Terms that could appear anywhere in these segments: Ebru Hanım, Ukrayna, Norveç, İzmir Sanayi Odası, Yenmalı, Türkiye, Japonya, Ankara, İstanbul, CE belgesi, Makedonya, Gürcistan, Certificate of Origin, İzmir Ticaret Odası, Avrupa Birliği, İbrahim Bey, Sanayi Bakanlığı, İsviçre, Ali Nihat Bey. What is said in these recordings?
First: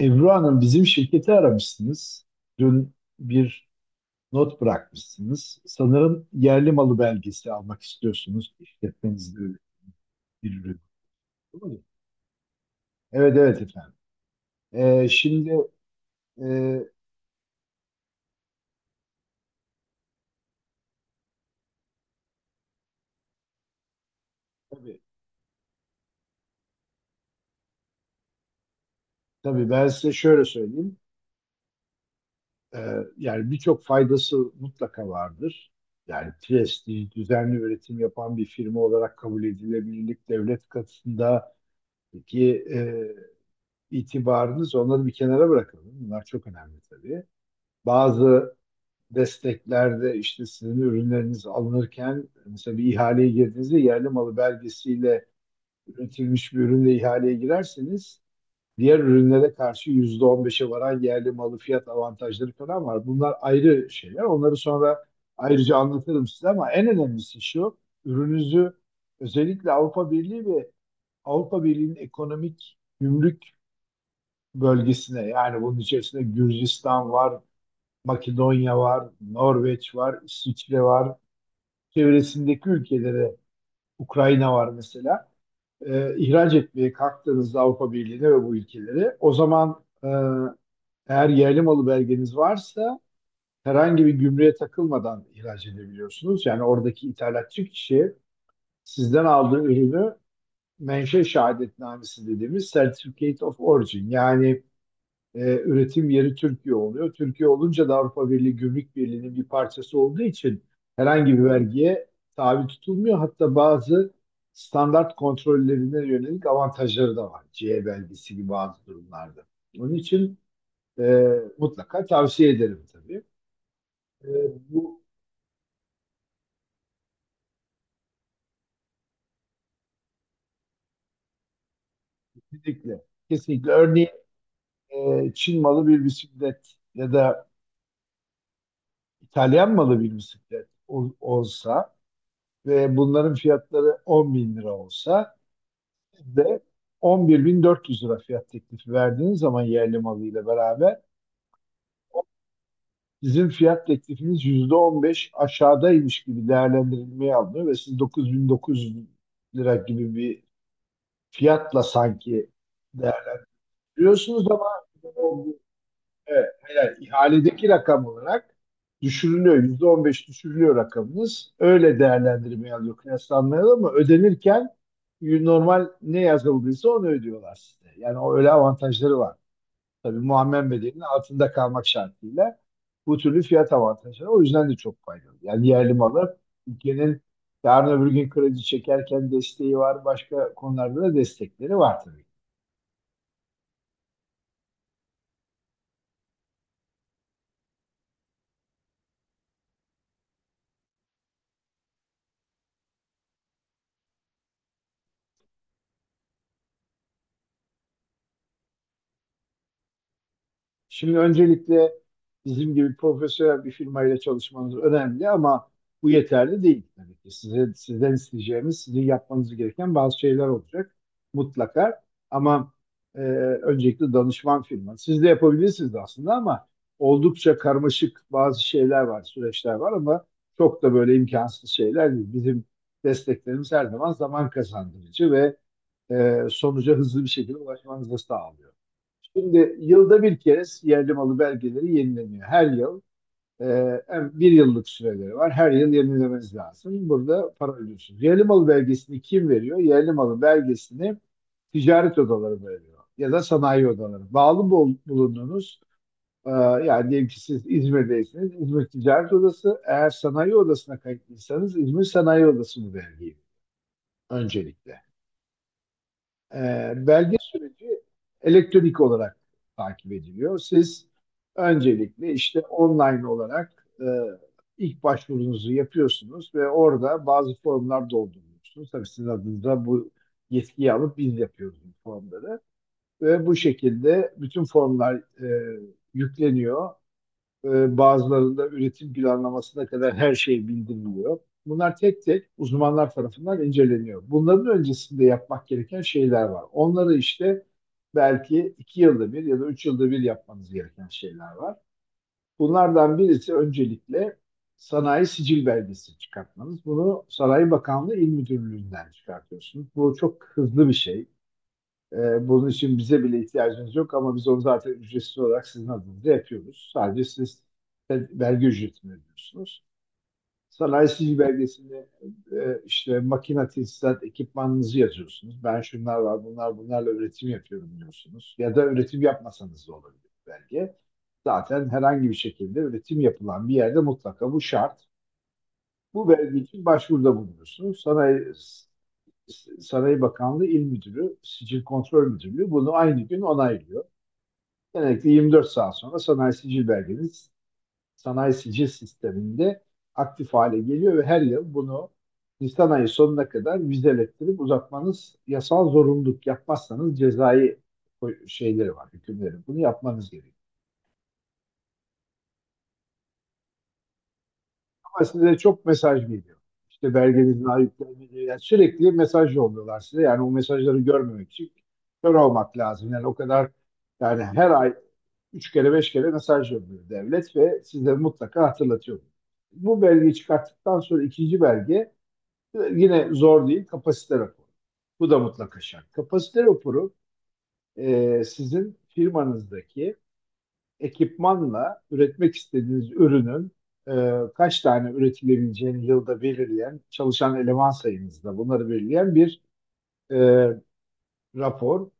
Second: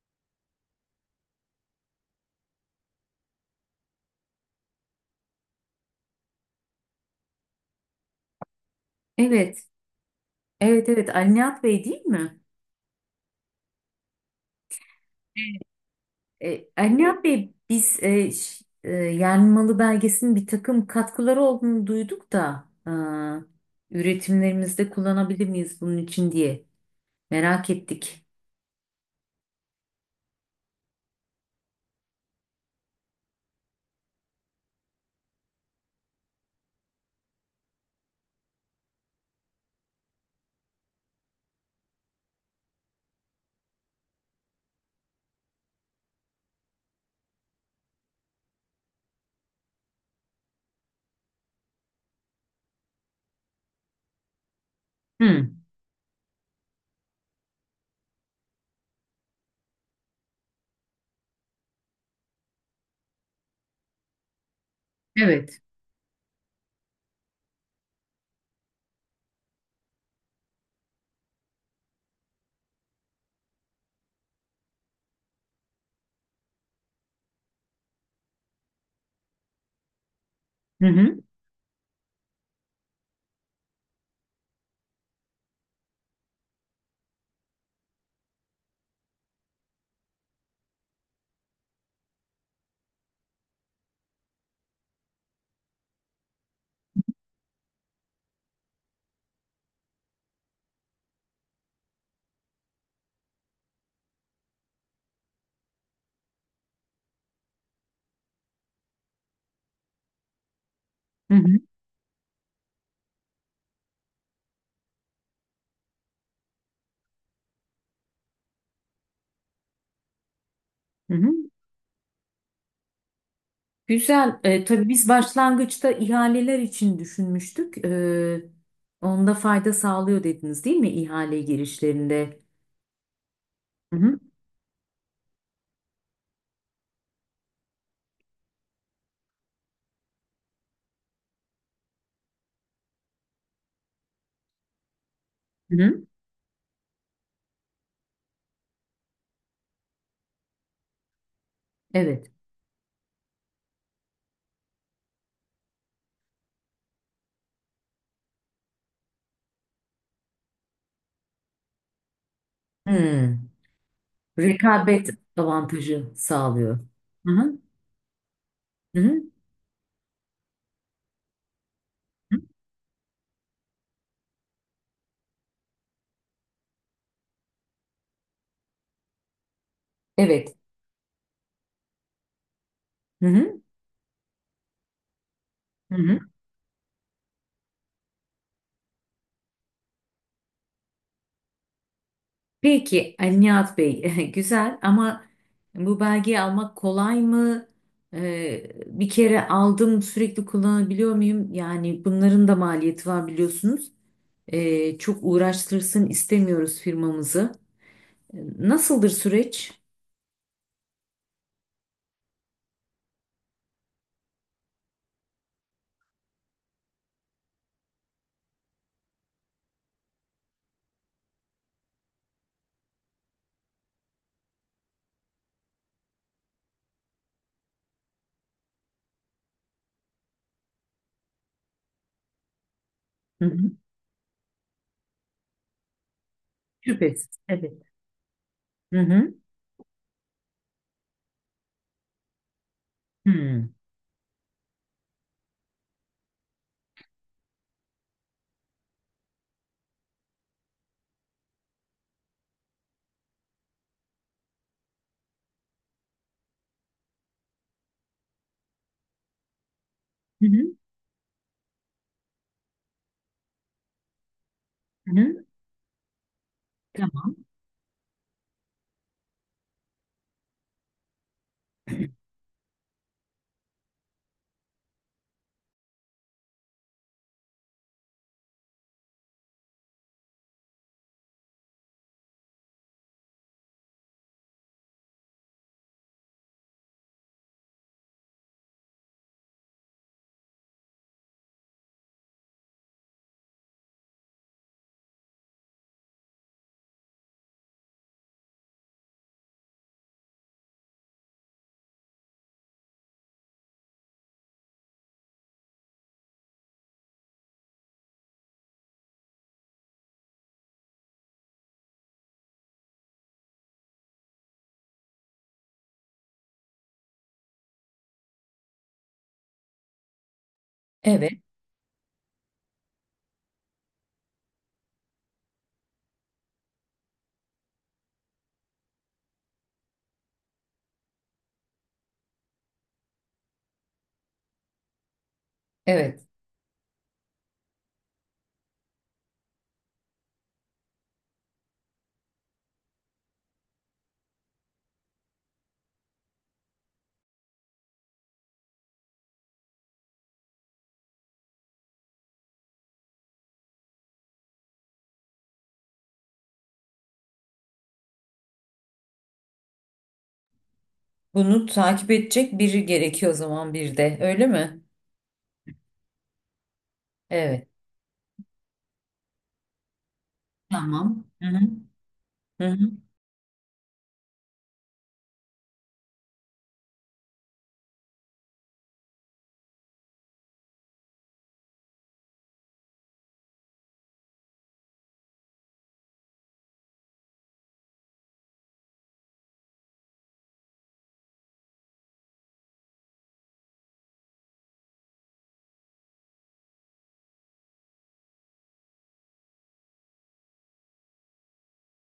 Ebru Hanım bizim şirketi aramışsınız. Dün bir not bırakmışsınız. Sanırım yerli malı belgesi almak istiyorsunuz. İşletmenizde öyle Evet, bir ürün. evet, evet. Ali Nihat Doğru mu? Bey değil mi? Evet evet efendim. Ee, şimdi Evet. e, Ali Nihat Bey biz Yenmalı belgesinin bir takım katkıları olduğunu duyduk da üretimlerimizde tabii, kullanabilir miyiz bunun için diye merak ettik. tabii ben size şöyle söyleyeyim. Ee, Yani birçok faydası mutlaka vardır. Yani prestij, düzenli üretim yapan bir firma olarak kabul edilebilirlik devlet katında ki itibarınız, onları bir kenara bırakalım. Bunlar çok önemli tabii. Bazı desteklerde işte sizin ürünleriniz alınırken, mesela bir ihaleye girdiğinizde yerli malı belgesiyle Hı, üretilmiş bir ürünle ihaleye girerseniz, diğer ürünlere karşı %15'e varan yerli malı fiyat avantajları falan var. Bunlar ayrı şeyler. Onları sonra evet. ayrıca anlatırım size, ama en önemlisi şu: ürününüzü özellikle Avrupa Birliği ve Avrupa Birliği'nin ekonomik gümrük bölgesine, yani bunun içerisinde Gürcistan var, Makedonya var, Norveç var, İsviçre Hı var. hı, Çevresindeki ülkelere, Ukrayna var mesela. İhraç etmeye kalktığınızda Avrupa Birliği'ne ve bu ülkelere, o zaman eğer yerli malı belgeniz varsa herhangi bir gümrüğe takılmadan ihraç edebiliyorsunuz. Yani oradaki ithalatçı kişi sizden aldığı ürünü menşe şehadetnamesi dediğimiz Certificate of Origin, yani üretim yeri Türkiye oluyor. Türkiye olunca da Avrupa Birliği Gümrük Birliği'nin bir parçası olduğu için herhangi hı bir hı, vergiye tabi tutulmuyor. Hatta bazı standart kontrollerine yönelik avantajları da var. CE belgesi gibi bazı durumlarda. Onun için hı e, hı. mutlaka tavsiye ederim tabii. E, Güzel. E, bu tabii biz başlangıçta ihaleler için düşünmüştük. Onda fayda sağlıyor dediniz değil mi ihale girişlerinde? Kesinlikle. Kesinlikle. Hı hı, Çin malı bir bisiklet ya da İtalyan malı bir bisiklet olsa ve bunların fiyatları 10 bin lira olsa, hı hı. siz de 11.400 lira fiyat teklifi verdiğiniz zaman, yerli malıyla beraber Evet. sizin fiyat teklifiniz %15 aşağıdaymış gibi değerlendirilmeye alınıyor ve siz 9.900 lira gibi bir fiyatla sanki Hı. değerlendiriyorsunuz, ama Rekabet o- avantajı evet, sağlıyor. hayır, Hı hı. ihaledeki rakam olarak Hı hı. düşürülüyor. %15 düşürülüyor rakamınız. Öyle Hı. değerlendirmeye alıyor, kıyaslanmaya alıyor, ama ödenirken normal ne yazıldıysa onu ödüyorlar size. Yani o öyle avantajları var. Tabii Evet. muammer bedelinin altında kalmak şartıyla bu Hı türlü hı. fiyat avantajları, o yüzden de çok faydalı. Yani yerli Hı hı. malı ülkenin yarın öbür gün kredi çekerken desteği var, başka konularda da destekleri var tabii. Peki Ali Nihat Bey güzel ama bu belgeyi almak kolay mı? Bir kere aldım sürekli kullanabiliyor muyum? Yani bunların da maliyeti var biliyorsunuz. Çok uğraştırsın istemiyoruz firmamızı. Nasıldır süreç? Şimdi öncelikle bizim gibi profesyonel bir firmayla çalışmanız önemli, ama bu yeterli değil tabii ki. Size, sizden isteyeceğimiz, sizin yapmanız gereken bazı şeyler olacak mutlaka. Ama e, Öncelikle danışman firma. Siz de yapabilirsiniz aslında, ama oldukça karmaşık bazı şeyler var, süreçler var, ama çok da böyle imkansız şeyler değil. Bizim Hı hı. desteklerimiz her zaman zaman kazandırıcı ve sonuca hızlı bir Şüphesiz. şekilde Evet. ulaşmanızı sağlıyor. Hı hı. Şimdi yılda bir kez yerli malı belgeleri yenileniyor. Her yıl Hı hı. e, hem bir yıllık süreleri var. Her yıl yenilemeniz lazım. Burada para ödüyorsunuz. Yerli malı belgesini kim veriyor? Yerli malı belgesini ticaret odaları veriyor, ya da sanayi odaları. Bulunduğunuz yani diyelim ki siz İzmir'deyseniz İzmir Ticaret Odası, eğer Hı sanayi hı. odasına kayıtlıysanız İzmir Sanayi Odası bu belgeyi öncelikle. Hı hı. Belge Tamam. süreci elektronik olarak takip ediliyor. Siz öncelikle işte online olarak ilk başvurunuzu yapıyorsunuz ve orada bazı formlar dolduruyorsunuz. Tabii sizin adınıza bu yetkiyi alıp biz yapıyoruz bu formları. Ve bu şekilde bütün formlar e, yükleniyor, bazılarında üretim planlamasına kadar her şey bildiriliyor. Bunlar tek tek uzmanlar tarafından inceleniyor. Bunların öncesinde yapmak gereken şeyler var. Onları işte belki iki yılda bir ya da üç yılda bir yapmanız gereken şeyler var. Bunlardan birisi öncelikle sanayi sicil belgesi çıkartmanız. Bunu Sanayi Bakanlığı İl Müdürlüğü'nden çıkartıyorsunuz. Bu çok hızlı bir şey. Bunun için bize bile ihtiyacınız yok, ama biz onu zaten ücretsiz olarak sizin adınıza yapıyoruz. Sadece siz de vergi ücretini ödüyorsunuz. Sanayi Evet. sicil belgesini işte makina tesisat ekipmanınızı yazıyorsunuz. Ben şunlar var, bunlar bunlarla üretim yapıyorum diyorsunuz. Ya da üretim yapmasanız da olabilir belge. Zaten herhangi bir şekilde üretim yapılan bir yerde mutlaka bu şart. Evet. Bu belge için başvuruda bulunuyorsunuz. Sanayi Saray Bakanlığı İl Müdürü, Sicil Kontrol Müdürlüğü bunu aynı gün onaylıyor. Genellikle 24 saat sonra sanayi sicil belgeniz sanayi sicil sisteminde aktif hale geliyor ve her yıl bunu Nisan ayı sonuna kadar vizelettirip uzatmanız yasal zorunluluk. Yapmazsanız cezai şeyleri var, hükümleri. Bunu yapmanız gerekiyor. Bunu takip edecek biri gerekiyor o zaman bir de. Öyle mi? Ama size çok mesaj geliyor. İşte belgenizin Evet. ayıplanmadığı, yani sürekli mesaj yolluyorlar size. Yani o mesajları Tamam. Hı görmemek hı. için kör Hı olmak hı. lazım. Yani o kadar, yani her ay üç kere beş kere mesaj yolluyor devlet ve size mutlaka hatırlatıyor. Bu belgeyi çıkarttıktan sonra ikinci belge, yine zor değil, kapasite raporu. Bu da mutlaka şart. Kapasite raporu sizin firmanızdaki ekipmanla üretmek istediğiniz ürünün kaç tane üretilebileceğini yılda belirleyen, çalışan eleman sayınızda bunları belirleyen bir e, rapor.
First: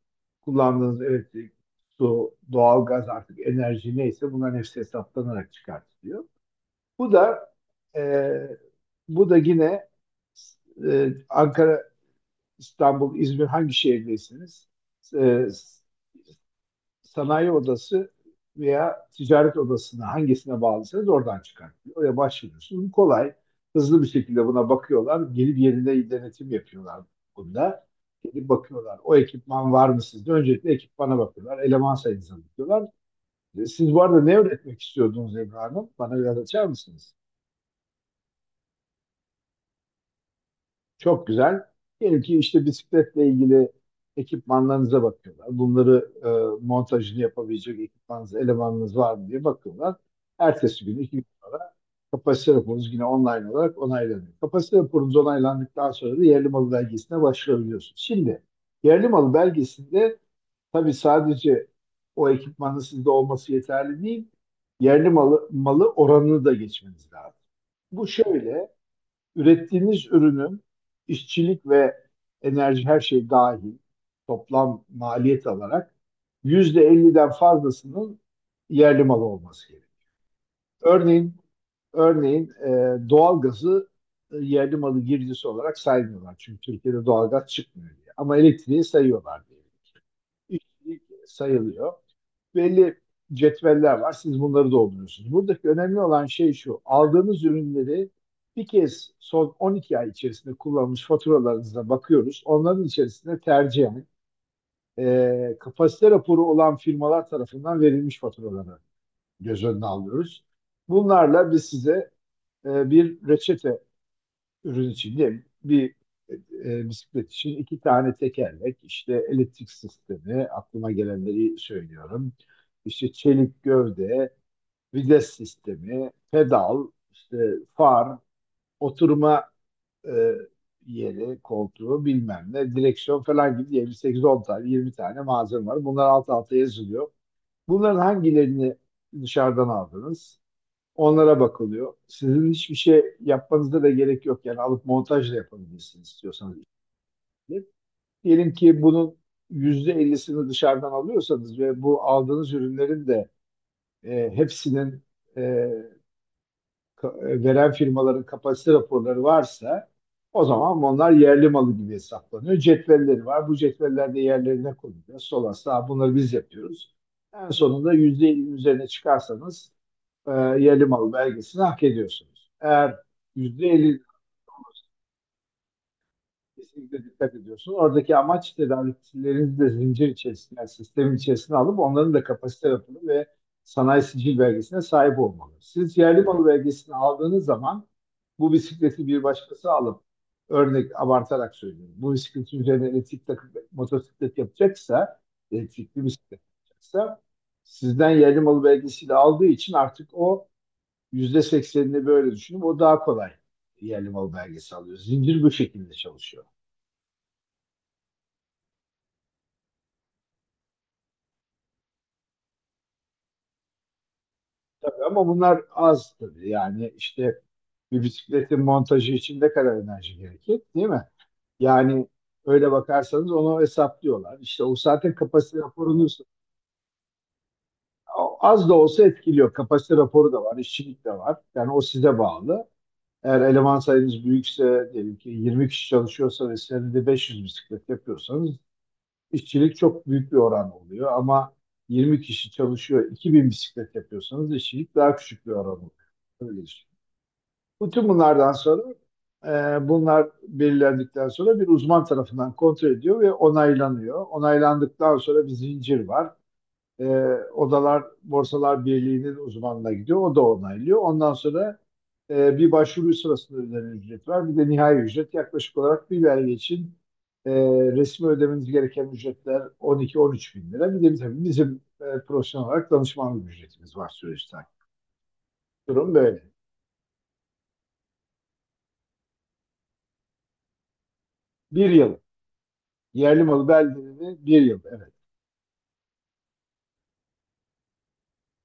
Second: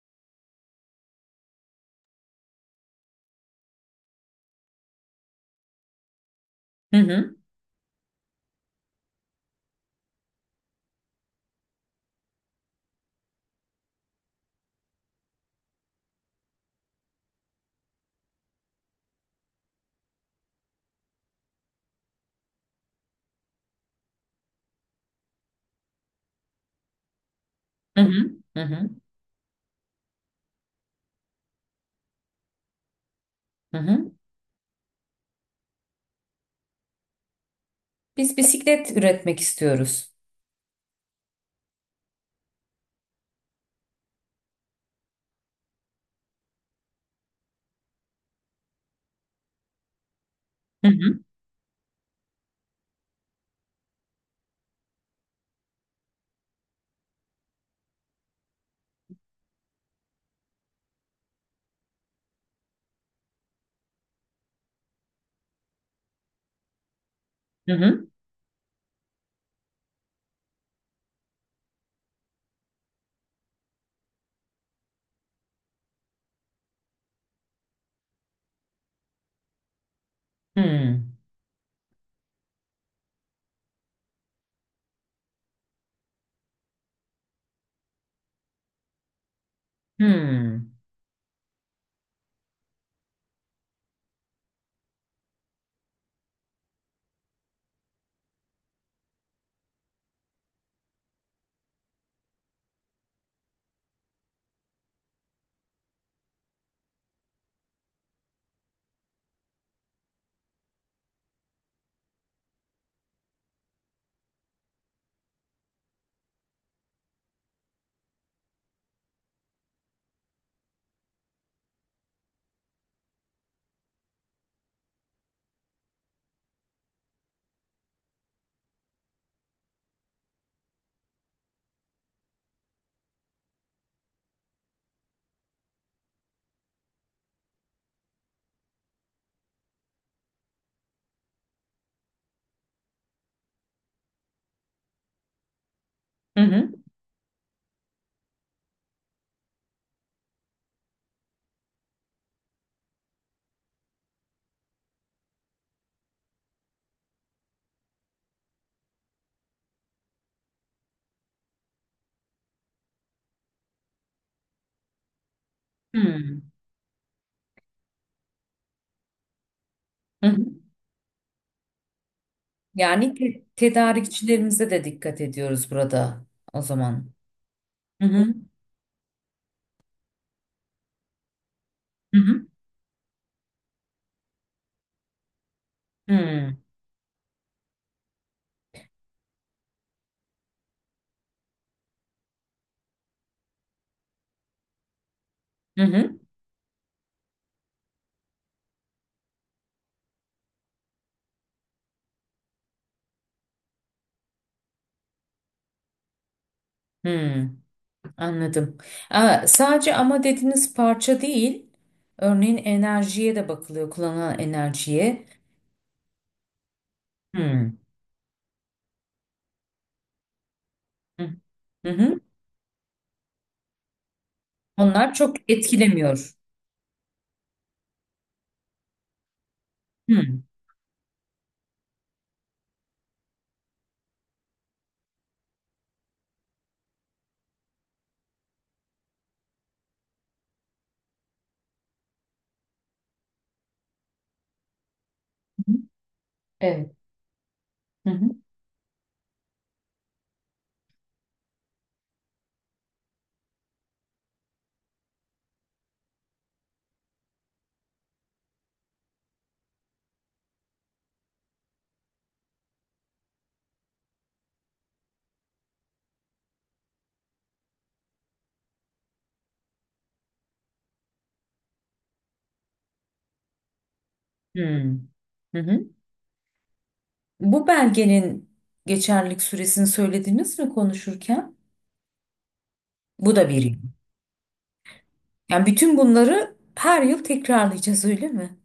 Kullandığınız elektrik, su, doğalgaz, artık enerji neyse, bunların hepsi hesaplanarak çıkartılıyor. Hı Bu hı. da e, bu da yine e, Ankara, İstanbul, İzmir, hangi şehirdeyseniz e, sanayi odası veya ticaret odasına, hangisine bağlısınız, oradan çıkartıyor. Oraya başvuruyorsunuz. Kolay, hızlı bir şekilde buna bakıyorlar. Gelip yerinde denetim yapıyorlar bunda. Hı hı. Gelip Hı hı. bakıyorlar. O ekipman var mı sizde? Öncelikle ekipmana bakıyorlar. Eleman sayınıza bakıyorlar. Hı Siz bu hı. arada ne öğretmek istiyordunuz Ebru Hanım? Bana biraz açar mısınız? Biz bisiklet üretmek istiyoruz. Çok güzel. Diyelim ki işte bisikletle ilgili ekipmanlarınıza bakıyorlar. Bunları montajını yapabilecek ekipmanınız, elemanınız var mı diye bakıyorlar. Ertesi Hı gün, iki hı. gün sonra kapasite raporunuz yine online olarak onaylanıyor. Kapasite raporunuz onaylandıktan sonra da yerli malı belgesine başvurabiliyorsunuz. Şimdi yerli malı belgesinde tabii sadece o ekipmanın sizde olması yeterli değil. Yerli malı oranını da geçmeniz lazım. Hı Bu hı. şöyle: ürettiğiniz ürünün işçilik ve enerji, her şey dahil toplam maliyet alarak %50'den fazlasının yerli malı olması gerekiyor. Hı. Örneğin örneğin doğalgazı yerli malı girdisi olarak saymıyorlar. Çünkü Türkiye'de doğalgaz çıkmıyor diye. Ama elektriği sayıyorlar diye. Hı. İşçilik sayılıyor, belli cetveller var. Siz bunları dolduruyorsunuz. Buradaki önemli olan şey şu: aldığınız ürünleri bir kez son 12 ay içerisinde kullanmış faturalarınıza bakıyoruz. Onların içerisinde tercihen kapasite raporu olan firmalar tarafından verilmiş faturaları göz önüne alıyoruz. Bunlarla biz size bir reçete, ürün için değil. Bir e, Bisiklet için iki tane tekerlek, işte elektrik sistemi, aklıma gelenleri söylüyorum. İşte çelik gövde, vites sistemi, pedal, işte far, oturma e, yeri, koltuğu bilmem ne, direksiyon falan gibi diye sekiz on tane, 20 tane malzeme var. Bunlar alt alta yazılıyor. Bunların hangilerini dışarıdan aldınız? Onlara bakılıyor. Sizin hiçbir şey yapmanıza da gerek yok. Yani alıp montajla yapabilirsiniz Hı istiyorsanız. hı. Diyelim ki bunun %50'sini dışarıdan alıyorsanız ve bu aldığınız ürünlerin de e, hepsinin e, ka- e, veren firmaların kapasite raporları varsa, o zaman onlar yerli malı gibi hesaplanıyor. Cetvelleri var. Bu cetveller de yerlerine konuluyor. Sol asla bunları biz Hı. yapıyoruz. En sonunda %50'nin üzerine çıkarsanız Hı hı. yerli malı belgesini hak ediyorsunuz. Yani Eğer %50 tedarikçilerimize de dikkat ediyoruz burada o Kesinlikle zaman. dikkat ediyorsun. Hı Oradaki hı. amaç tedarikçilerini de zincir içerisine, yani sistemin içerisine alıp, onların Hı da hı. kapasite raporu ve sanayi sicil belgesine sahip olmalı. Siz yerli malı Hı. belgesini aldığınız zaman, bu bisikleti bir başkası alıp, örnek abartarak söylüyorum, bu bisikletin üzerine elektrik takıp motosiklet yapacaksa, Hı elektrikli hı. bisiklet yapacaksa, sizden yerli malı belgesiyle aldığı için artık o %80'ini böyle düşünüp, o daha kolay yerli malı belgesi alıyor. Zincir bu şekilde çalışıyor. Hı. Hı. Anladım. Aa, sadece ama dediğiniz parça değil. Örneğin enerjiye de bakılıyor, kullanılan enerjiye. Ama bunlar az tabii. Yani işte Hmm. bir bisikletin montajı için ne kadar enerji gerekir, değil mi? Hı hı. Yani Hı. öyle bakarsanız onu hesaplıyorlar. İşte o Onlar zaten çok kapasite raporunu etkilemiyor. az da olsa etkiliyor. Kapasite Hmm. raporu da Hı var, işçilik de var. Yani o size bağlı. Eğer eleman sayınız büyükse, diyelim ki 20 kişi çalışıyorsa ve senede 500 bisiklet yapıyorsanız, işçilik çok büyük bir oran oluyor. Ama 20 kişi çalışıyor, 2.000 bisiklet yapıyorsanız, işçilik daha küçük bir hı. oran oluyor. Öyle. Evet. Bütün Hı hı. bunlardan sonra, bunlar belirlendikten sonra bir uzman tarafından kontrol ediyor ve onaylanıyor. Onaylandıktan sonra bir zincir var. E, Odalar Borsalar Birliği'nin uzmanına gidiyor. O da onaylıyor. Ondan sonra bir başvuru sırasında ödenen ücret var. Bir de nihai ücret, yaklaşık olarak bir belge için e, resmi ödemeniz gereken ücretler 12-13 bin lira. Bir de tabii bizim profesyonel olarak danışmanlık ücretimiz var süreçten. Hmm. Hı hı. Durum böyle. Bu belgenin geçerlilik süresini söylediniz mi konuşurken? Bir yıl. Bu Yerli da bir malı yıl. belgeleri bir yıl. Evet. Yani bütün bunları her yıl tekrarlayacağız öyle mi?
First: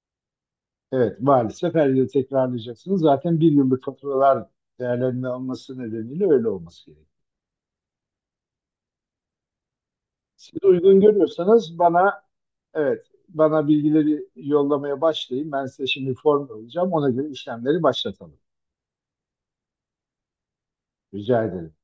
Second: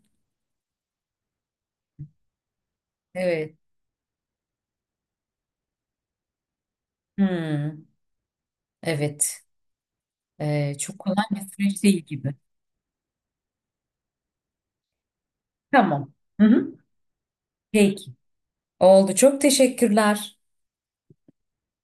Evet. Maalesef her yıl tekrarlayacaksınız. Zaten bir Evet. yıllık faturalar değerlendirme alması nedeniyle öyle olması gerekiyor. Hmm. Evet. Siz Çok uygun kolay bir görüyorsanız süreç değil bana, gibi. evet, bana bilgileri yollamaya başlayın. Ben size Tamam. şimdi Hı form hı. alacağım. Ona göre işlemleri Peki. başlatalım. Oldu. Çok teşekkürler. Rica ederim.